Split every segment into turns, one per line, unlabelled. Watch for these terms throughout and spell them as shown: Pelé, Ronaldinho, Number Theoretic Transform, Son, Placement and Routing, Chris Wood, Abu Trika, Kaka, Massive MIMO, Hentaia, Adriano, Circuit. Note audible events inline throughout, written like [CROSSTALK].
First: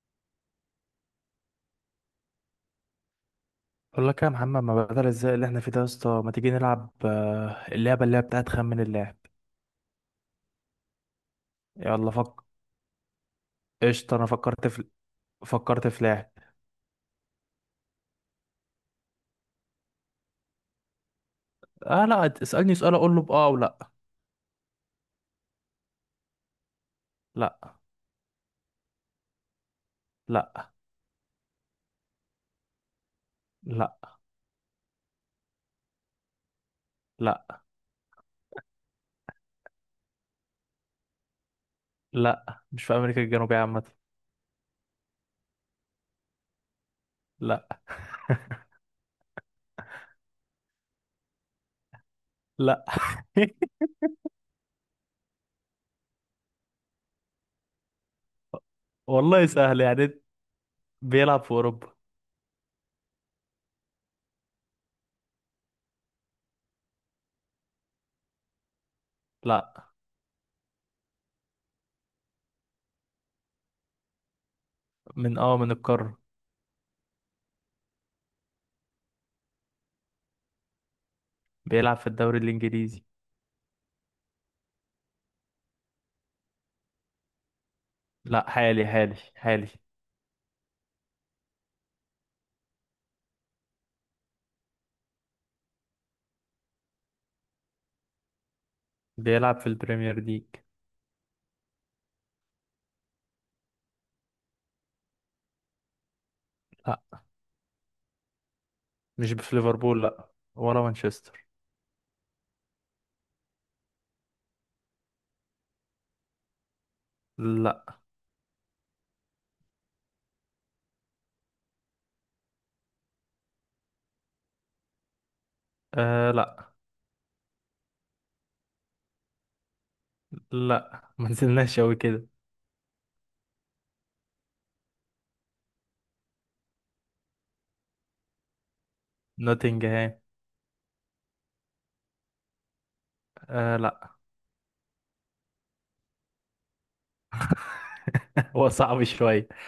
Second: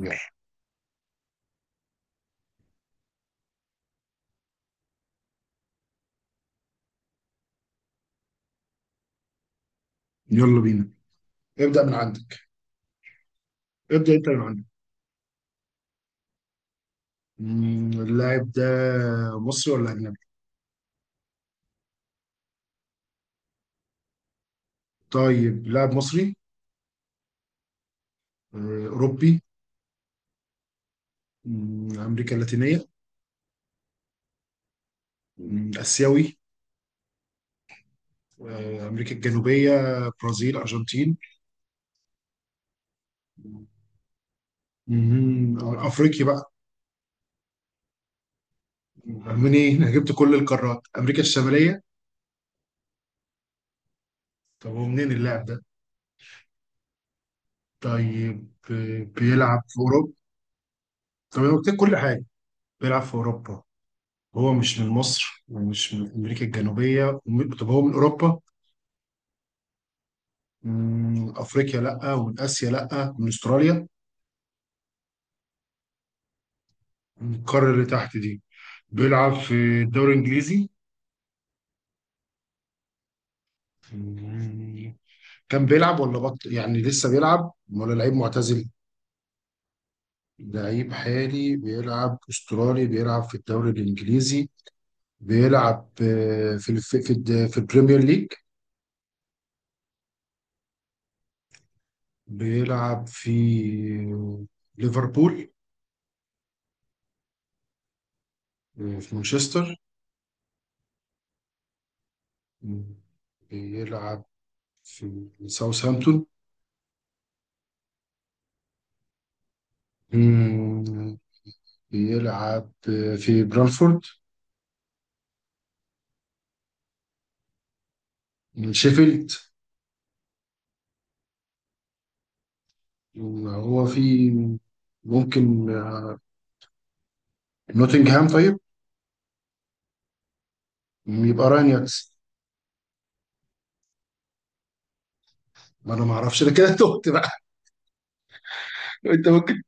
يلا.
بقول لك يا محمد، ما بدل ازاي اللي احنا فيه ده يا اسطى. ما تيجي نلعب اللعبه اللي هي بتاعت خمن اللاعب.
يلا بينا. ابدأ من
يلا
عندك.
فك.
ابدأ
قشطه، انا
انت من عندك.
فكرت في لاعب.
اللاعب ده مصري ولا أجنبي؟
اه لا، اسالني سؤال اقول له باه او لا.
طيب لاعب مصري.
لا.
أوروبي.
لا.
أمريكا اللاتينية.
لا.
آسيوي.
لا.
أمريكا الجنوبية برازيل أرجنتين.
لا، مش في امريكا الجنوبيه عامه.
أفريقي بقى.
لا.
منين؟ أنا جبت كل القارات أمريكا الشمالية.
لا. [LAUGHS]
طب هو منين اللاعب ده؟ طيب
والله
بيلعب في
سهل
أوروبا.
يعني،
طب
بيلعب في
أنا قلت لك
اوروبا.
كل حاجة. بيلعب في أوروبا. هو مش من مصر ومش من أمريكا الجنوبية طب هو من أوروبا.
لا.
من أفريقيا لأ ومن آسيا لأ من أستراليا.
من من القاره.
من القارة اللي تحت دي. بيلعب في الدوري الإنجليزي.
بيلعب في الدوري الانجليزي.
مم. كان بيلعب ولا بطل يعني لسه بيلعب ولا لعيب
لا،
معتزل.
حالي حالي حالي.
لعيب حالي بيلعب أسترالي بيلعب في الدوري الإنجليزي. بيلعب في البريمير ليج.
بيلعب في البريمير ليج.
بيلعب في ليفربول.
لا،
في
مش في
مانشستر.
ليفربول. لا، ولا مانشستر.
مم. بيلعب في ساوثهامبتون.
لا.
مم. بيلعب في برانفورد.
لا.
شيفيلد.
لا، ما نزلناش قوي كده.
هو في ممكن نوتنغهام طيب.
نوتنجهام.
يبقى رانياكس.
لا.
ما انا ما اعرفش انا كده تهت بقى.
[LAUGHS] هو صعب
[LAUGHS] انت
شوية.
ممكن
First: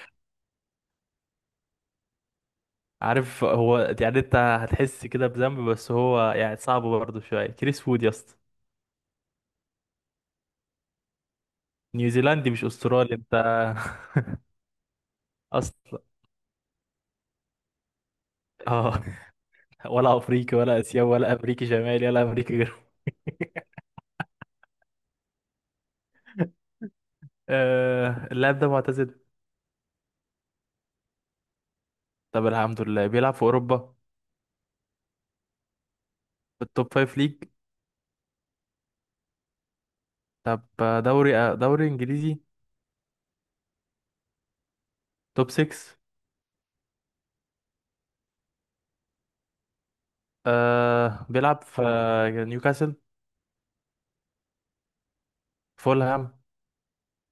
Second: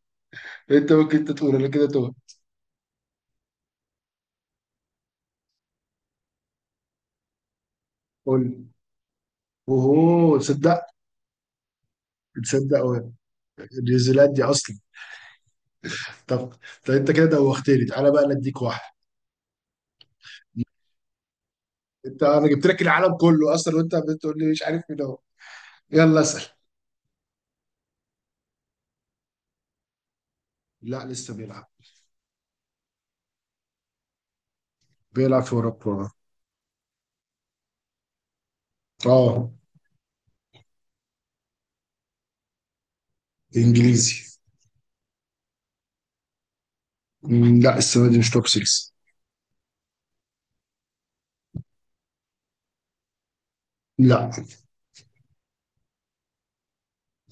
أنت تقول انا كده تهت.
عارف، هو يعني انت هتحس كده بذنب، بس هو يعني صعب برضه شوية. كريس وود يا اسطى.
قول لي. اوه تصدق.
نيوزيلندي مش
تصدق هو
استرالي انت.
نيوزيلاند
[LAUGHS]
دي اصلا.
اصلا.
طب. انت كده دوختني تعالى بقى نديك واحد.
اه، ولا افريقي ولا اسيوي ولا امريكي شمالي
انت
ولا
انا
امريكي
جبت لك
جنوبي.
العالم كله اصلا وانت بتقول لي مش عارف مين هو. يلا اسال.
اللاعب ده معتزل؟
لا لسه بيلعب.
طب الحمد لله، بيلعب في اوروبا.
بيلعب في اوروبا.
في التوب 5 ليج.
اه.
طب، دوري انجليزي.
انجليزي.
توب 6.
لا السنه دي مش توب 6.
بيلعب في نيوكاسل؟
لا
فولهام؟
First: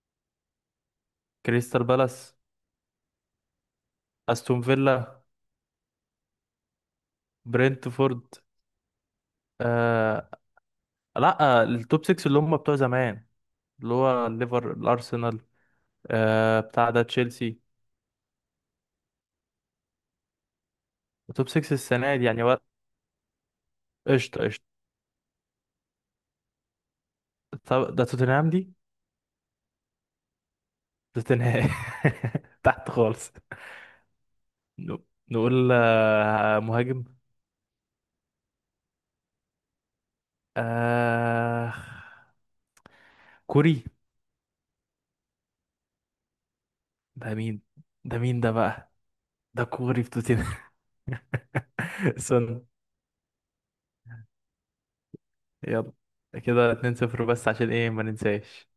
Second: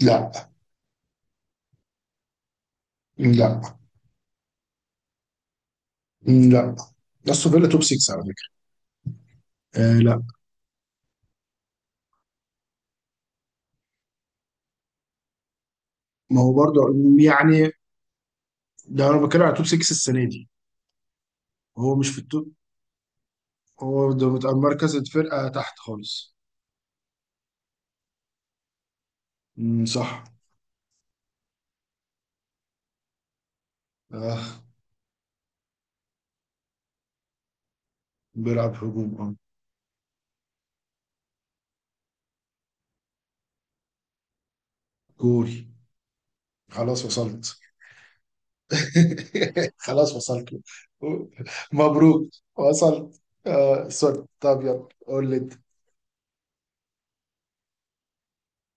لا
كريستال بالاس؟
لا
استون فيلا؟
لا. استون فيلا توب 6 على
برينتفورد؟
فكره. آه لا.
آه لا. آه، التوب 6 اللي هم بتوع زمان، اللي هو الليفر، الارسنال،
ما هو برضه
بتاع ده تشيلسي.
يعني ده انا بتكلم على توب 6 السنه دي.
التوب 6
هو مش
السنه
في
دي يعني
التوب. هو ده
قشطه
بتاع
قشطه.
مركز الفرقه تحت خالص.
طب ده توتنهام دي؟
صح.
توتنهام. [LAUGHS] تحت خالص.
آه
ن- نقول مهاجم.
بيلعب هجوم اه.
آه كوري.
جول. خلاص
ده
وصلت.
مين؟ ده مين ده بقى؟ ده
[LAUGHS]
كوري في
خلاص
توتنهام.
وصلت.
[LAUGHS]
مبروك.
سون.
وصلت. آه سوري طب يلا قول لي.
يلا. كده 2-0 بس، عشان ايه، ما ننساش.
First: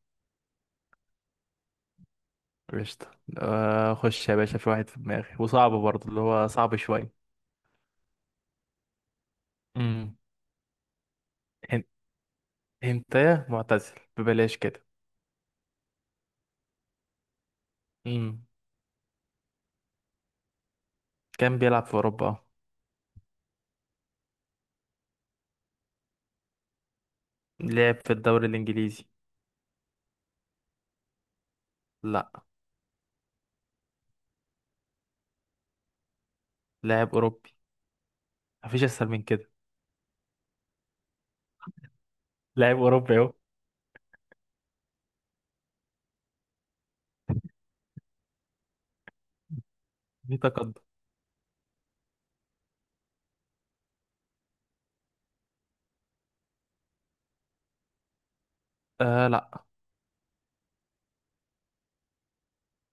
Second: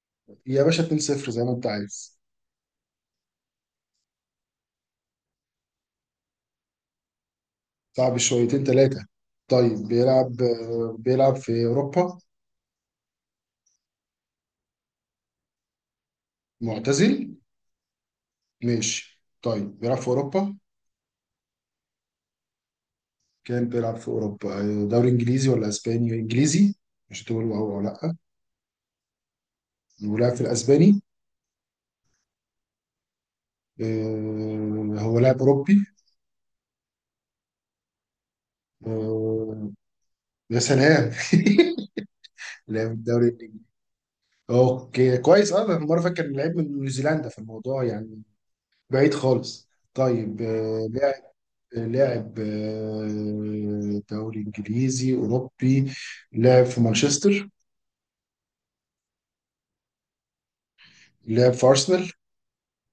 يا باشا 2-0 زي ما انت عايز.
قشطة. خش يا باشا، في واحد في دماغي وصعب برضه، اللي هو صعب شوية.
صعب شويتين ثلاثة. طيب
امم.
بيلعب في
هن-
أوروبا.
هنتايا معتزل ببلاش كده.
معتزل.
امم.
ماشي طيب بيلعب في أوروبا.
كان بيلعب في أوروبا.
كان بيلعب في أوروبا دوري إنجليزي ولا أسباني إنجليزي. مش تقول أو أو
لعب في
لأ.
الدوري الإنجليزي.
ولعب في الأسباني.
لا.
هو لاعب أوروبي.
لاعب أوروبي. مفيش أسهل من كده.
آه، يا سلام. [LAUGHS]
لاعب
لعب
أوروبي
الدوري
أهو.
الإنجليزي. أوكي كويس أه. أنا مرة فاكر إن لعيب من نيوزيلندا في الموضوع يعني. بعيد خالص.
في
طيب
تقدم.
لعب دوري انجليزي اوروبي. لعب في مانشستر.
لا.
لعب في ارسنال.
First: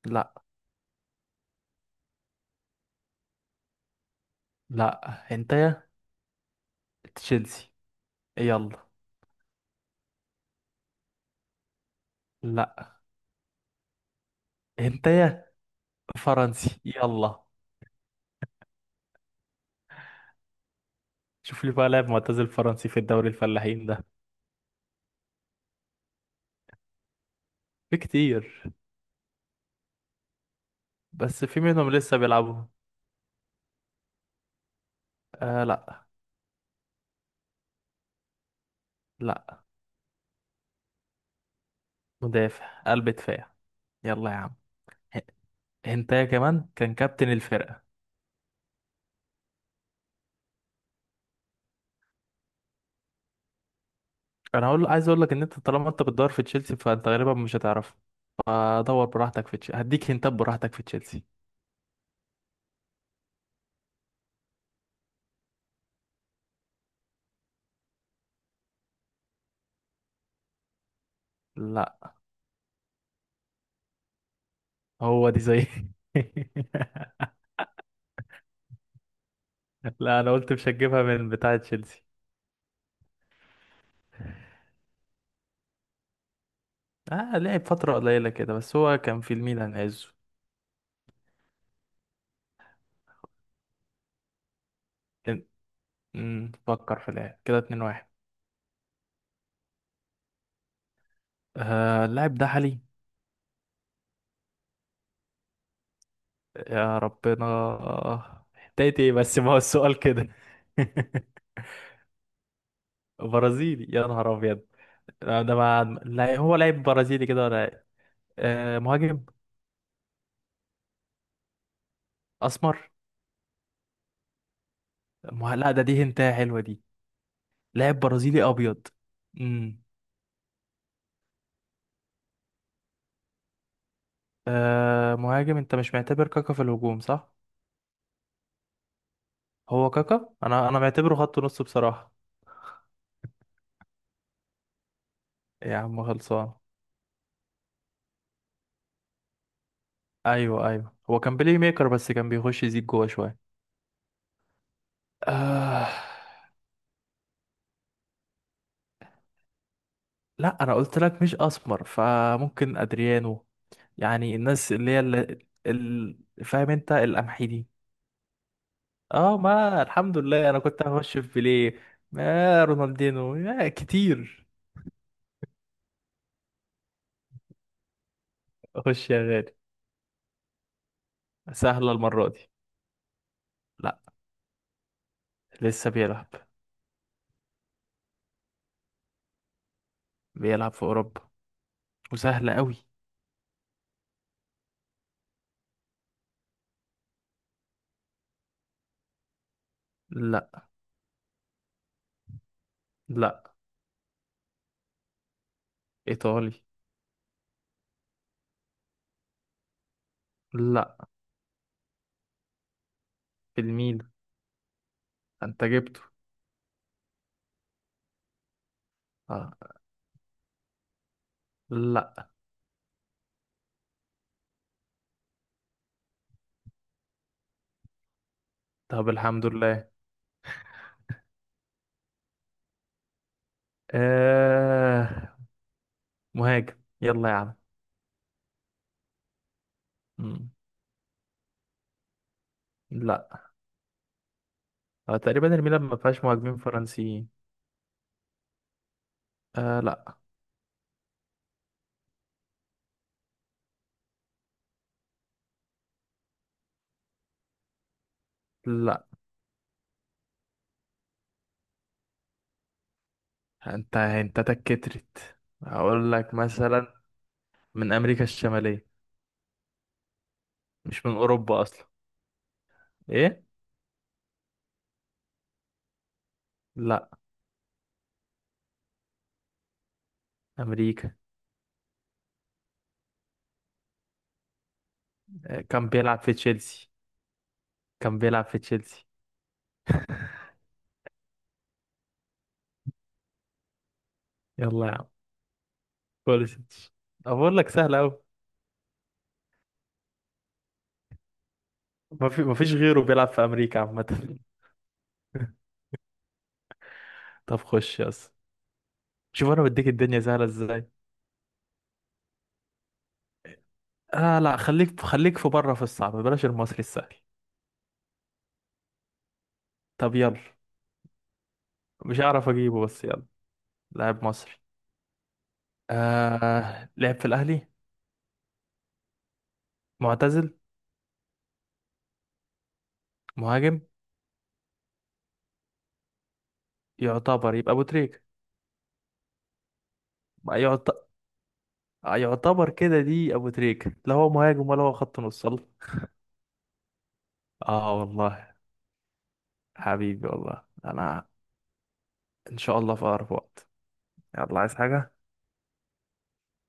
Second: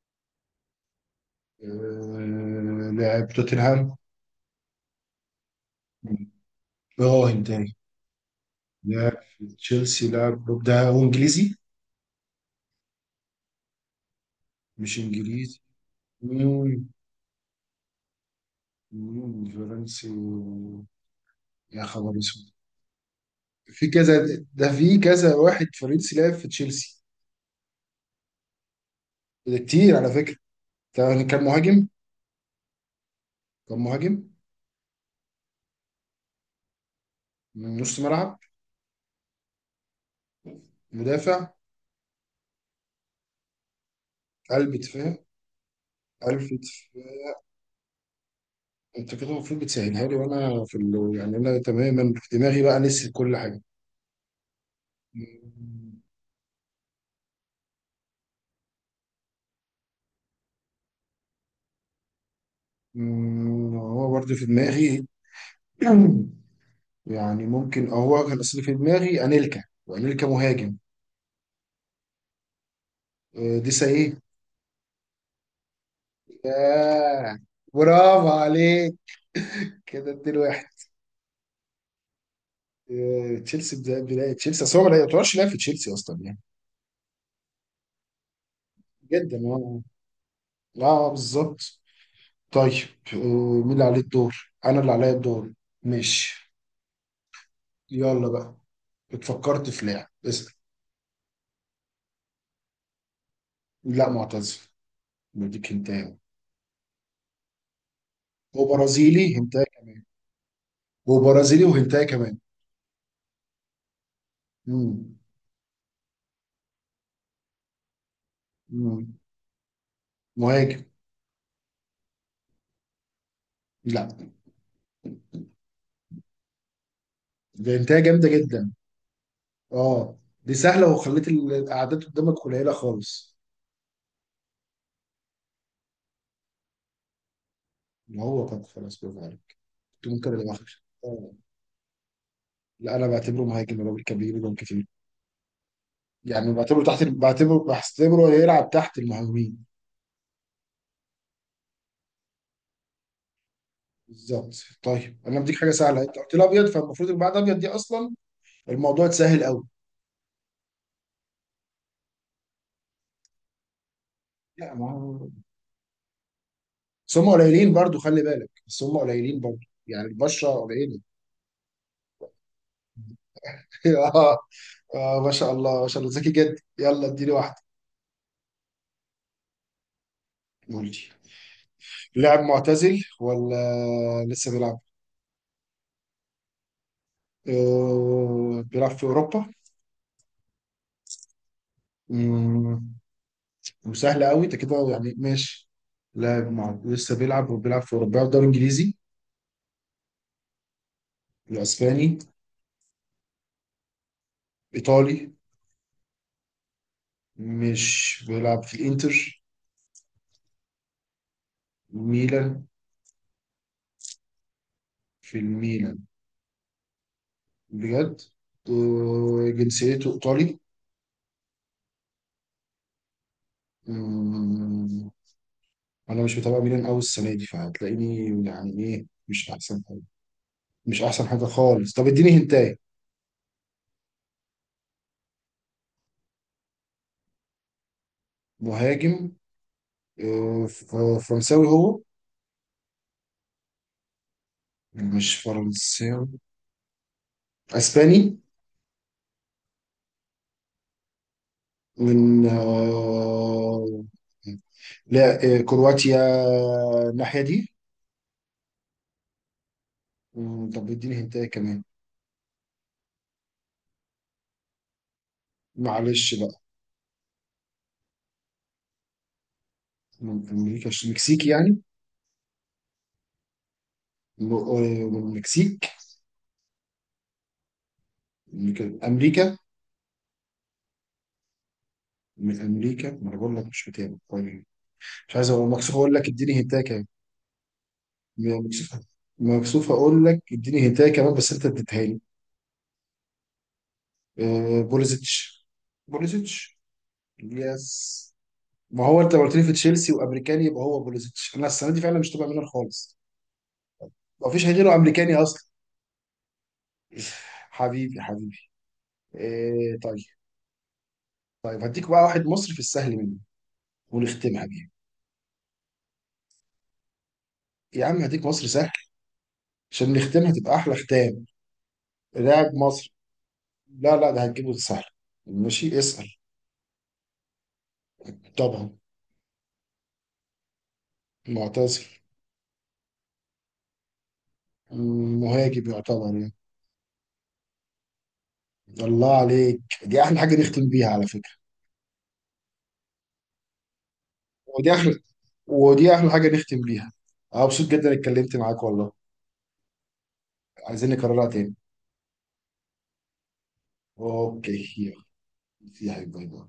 لا.
لعب توتنهام.
لا. هنتايا.
براهن
تشيلسي.
تاني.
يلا.
لعب في تشيلسي لعب بروك. ده هو انجليزي.
لا.
مش
هنتايا.
انجليزي.
فرنسي،
مم،
يلا.
مم، فرنسي.
شوف لي
يا
بقى لاعب
خبر
معتزل
اسود.
فرنسي في الدوري الفلاحين
في
ده.
كذا. ده في كذا واحد فرنسي لعب في تشيلسي.
في كتير.
ده كتير على فكرة. ده كان
بس في
مهاجم.
منهم لسه بيلعبوا.
كان مهاجم.
لا.
نص ملعب.
لا.
مدافع.
مدافع، قلب دفاع، يلا يا عم.
قلب دفاع.
هنتايا
عارف انت.
كمان، كان كابتن الفرقة.
انت كده المفروض بتسهلها لي وانا في ال... يعني انا تماما في دماغي بقى نسيت كل حاجه.
انا هقول، عايز اقول لك ان انت طالما انت بتدور في تشيلسي فانت غالبا مش هتعرفه، فدور براحتك في تشيلسي، هديك هنتات براحتك في تشيلسي.
هو برضه في دماغي. [CLEARS THROAT] يعني ممكن أه هو كان اصلي في دماغي انيلكا وانيلكا مهاجم.
لا.
دي ايه.
هو دي زي.
ياه.
[LAUGHS]
برافو عليك. كده
لا، انا
اديله
قلت
واحد.
مش هتجيبها من بتاع تشيلسي.
بدايه تشيلسي اصل هو ما يعتبرش لاعب في تشيلسي اصلا يعني.
اه، لعب فترة قليلة كده بس هو كان في
جدا
الميلان
اه.
عزه.
لا بالظبط. طيب آه، مين اللي عليه الدور انا اللي عليا
كان-
الدور. ماشي.
مم، فكر في اللاعب كده. 2-1.
يلا بقى. اتفكرت في لاعب اسأل.
آه، اللاعب ده حالي؟
لا معتزل. بديك هنتايه.
يا ربنا، هدايتي ايه
وبرازيلي
بس؟ ما هو
هنتايه
السؤال
كمان.
كده. [LAUGHS]
وبرازيلي وهنتايه كمان
برازيلي؟ يا نهار ابيض.
مم.
لا، ده ما، لا، هو لاعب برازيلي كده ولا إيه؟ آه،
مم.
مهاجم.
مهاجم.
اسمر.
لا
لا، ده دي هنتايه حلوه دي.
ده هنتايه
لاعب
جامدة
برازيلي
جدا.
ابيض؟ امم.
اه دي سهلة وخليت الأعداد قدامك قليلة خالص.
آه، مهاجم. انت مش معتبر كاكا في الهجوم، صح؟
ما هو كان خلاص برافو عليك.
هو
كنت
كاكا
ممكن أبقى
انا
وحش.
معتبره
اه.
خط نص بصراحه.
لا أنا بعتبره مهاجم الراجل كان بيجيب جون كتير.
يا عم
يعني
خلصان.
بعتبره تحت بحتبره يلعب تحت المهاجمين.
ايوه ايوه، هو كان بلاي ميكر بس كان بيخش يزيد جوه شويه.
بالظبط. طيب انا بديك حاجه
آه...
سهله انت قلت لي ابيض فالمفروض اللي بعد ابيض دي اصلا الموضوع اتسهل قوي.
لا، انا قلت لك مش اسمر، فممكن ادريانو يعني. الناس
لا ما
اللي هي
هو.
ال... فاهم انت،
بس هم
القمحي.
قليلين برضو خلي بالك بس هم
اه،
قليلين برضو.
ما
يعني
الحمد
البشرة
لله انا كنت
قليلة.
هخش في بيليه. ما رونالدينو ما
[LAUGHS] اه.
كتير.
ما شاء الله ما شاء الله ذكي جدا يلا اديني واحدة.
اخش يا غالي.
قول لي.
سهله المره
لاعب
دي.
معتزل ولا
لا،
لسه بيلعب؟
لسه بيلعب.
بيلعب في أوروبا.
بيلعب في اوروبا. وسهله قوي.
مم، وسهل قوي انت كده يعني ماشي. لاعب مع... لسه بيلعب وبيلعب في أوروبا بيلعب دوري إنجليزي.
لا.
الأسباني.
لا.
إيطالي.
ايطالي.
مش بيلعب في الإنتر.
لا.
ميلان.
في الميل.
في
انت
الميلان.
جبته.
بجد.
اه.
وجنسيته ايطالي.
لا.
أمم، انا مش متابع ميلان قوي السنه دي فهتلاقيني. يعني ايه
طب الحمد
مش احسن
لله.
حاجه. مش احسن حاجه خالص طب اديني هنتاي.
آه، مهاجم، يلا يا عم.
مهاجم.
مم.
آه، ف- فرنساوي هو.
لا. آه،
مش
تقريبا الميلان ما فيهاش
فرنساوي.
مهاجمين فرنسيين.
اسباني.
لا.
من آه، لا آه، كرواتيا الناحيه دي.
لا.
طب اديني هنتاي كمان.
انت تكترت هقول
معلش
لك
بقى.
مثلا. من امريكا الشماليه.
من امريكا مش
مش من
مكسيكي
اوروبا
يعني.
اصلا. ايه.
م- آه، من المكسيك.
لا.
أمريكا أمريكا.
امريكا.
من أمريكا ما أنا بقول لك مش متابع طيب. مش عايز
آه،
أقول
كان
مكسوف أقول
بيلعب
لك
في
اديني هنتاية
تشيلسي.
كمان.
كان بيلعب في
مكسوف.
تشيلسي.
مكسوف أقول لك اديني هنتاية كمان بس أنت اديتها لي.
يلا يا عم.
بوليزيتش. بوليزيتش
خلصت. بقول لك سهل قوي.
يس. ما هو أنت لو قلت لي في تشيلسي وأمريكاني يبقى هو بوليزيتش أنا السنة دي فعلا مش تبقى
ما
منها
فيش غيره
خالص.
بيلعب في امريكا عامه.
ما فيش غيره أمريكاني أصلا.
[LAUGHS] طب
[LAUGHS]
خش يا
حبيبي
اسطى.
حبيبي.
شوف انا بديك
إيه
الدنيا
طيب.
سهله ازاي.
طيب هديك بقى واحد مصري في السهل منه
اه لا،
ونختمها بيه.
خليك خليك في بره في الصعب، بلاش المصري السهل.
يا عم هديك مصر سهل عشان
طب يلا.
نختمها تبقى احلى ختام.
مش هعرف
لاعب
اجيبه بس
مصري.
يلا.
لا
لاعب
لا ده
مصري.
هتجيبه سهل. ماشي اسأل.
لعب في الاهلي.
طبعا.
معتزل.
معتزل.
مهاجم.
مهاجم يعتبر يعني.
يعتبر. يبقى ابو تريكه.
الله عليك دي احلى حاجة نختم
يعت...
بيها على فكرة.
يعتبر كده. دي ابو تريكة. لا هو مهاجم ولا
ودي
هو
احلى.
خط نص، الله.
حاجة نختم بيها. انا مبسوط
اه
جدا
والله.
اتكلمت معاك والله.
حبيبي والله
عايزين
انا.
نكررها تاني.
ان شاء الله في اقرب وقت. يلا، عايز
اوكي
حاجة؟
يلا. يا حبيبي باي باي.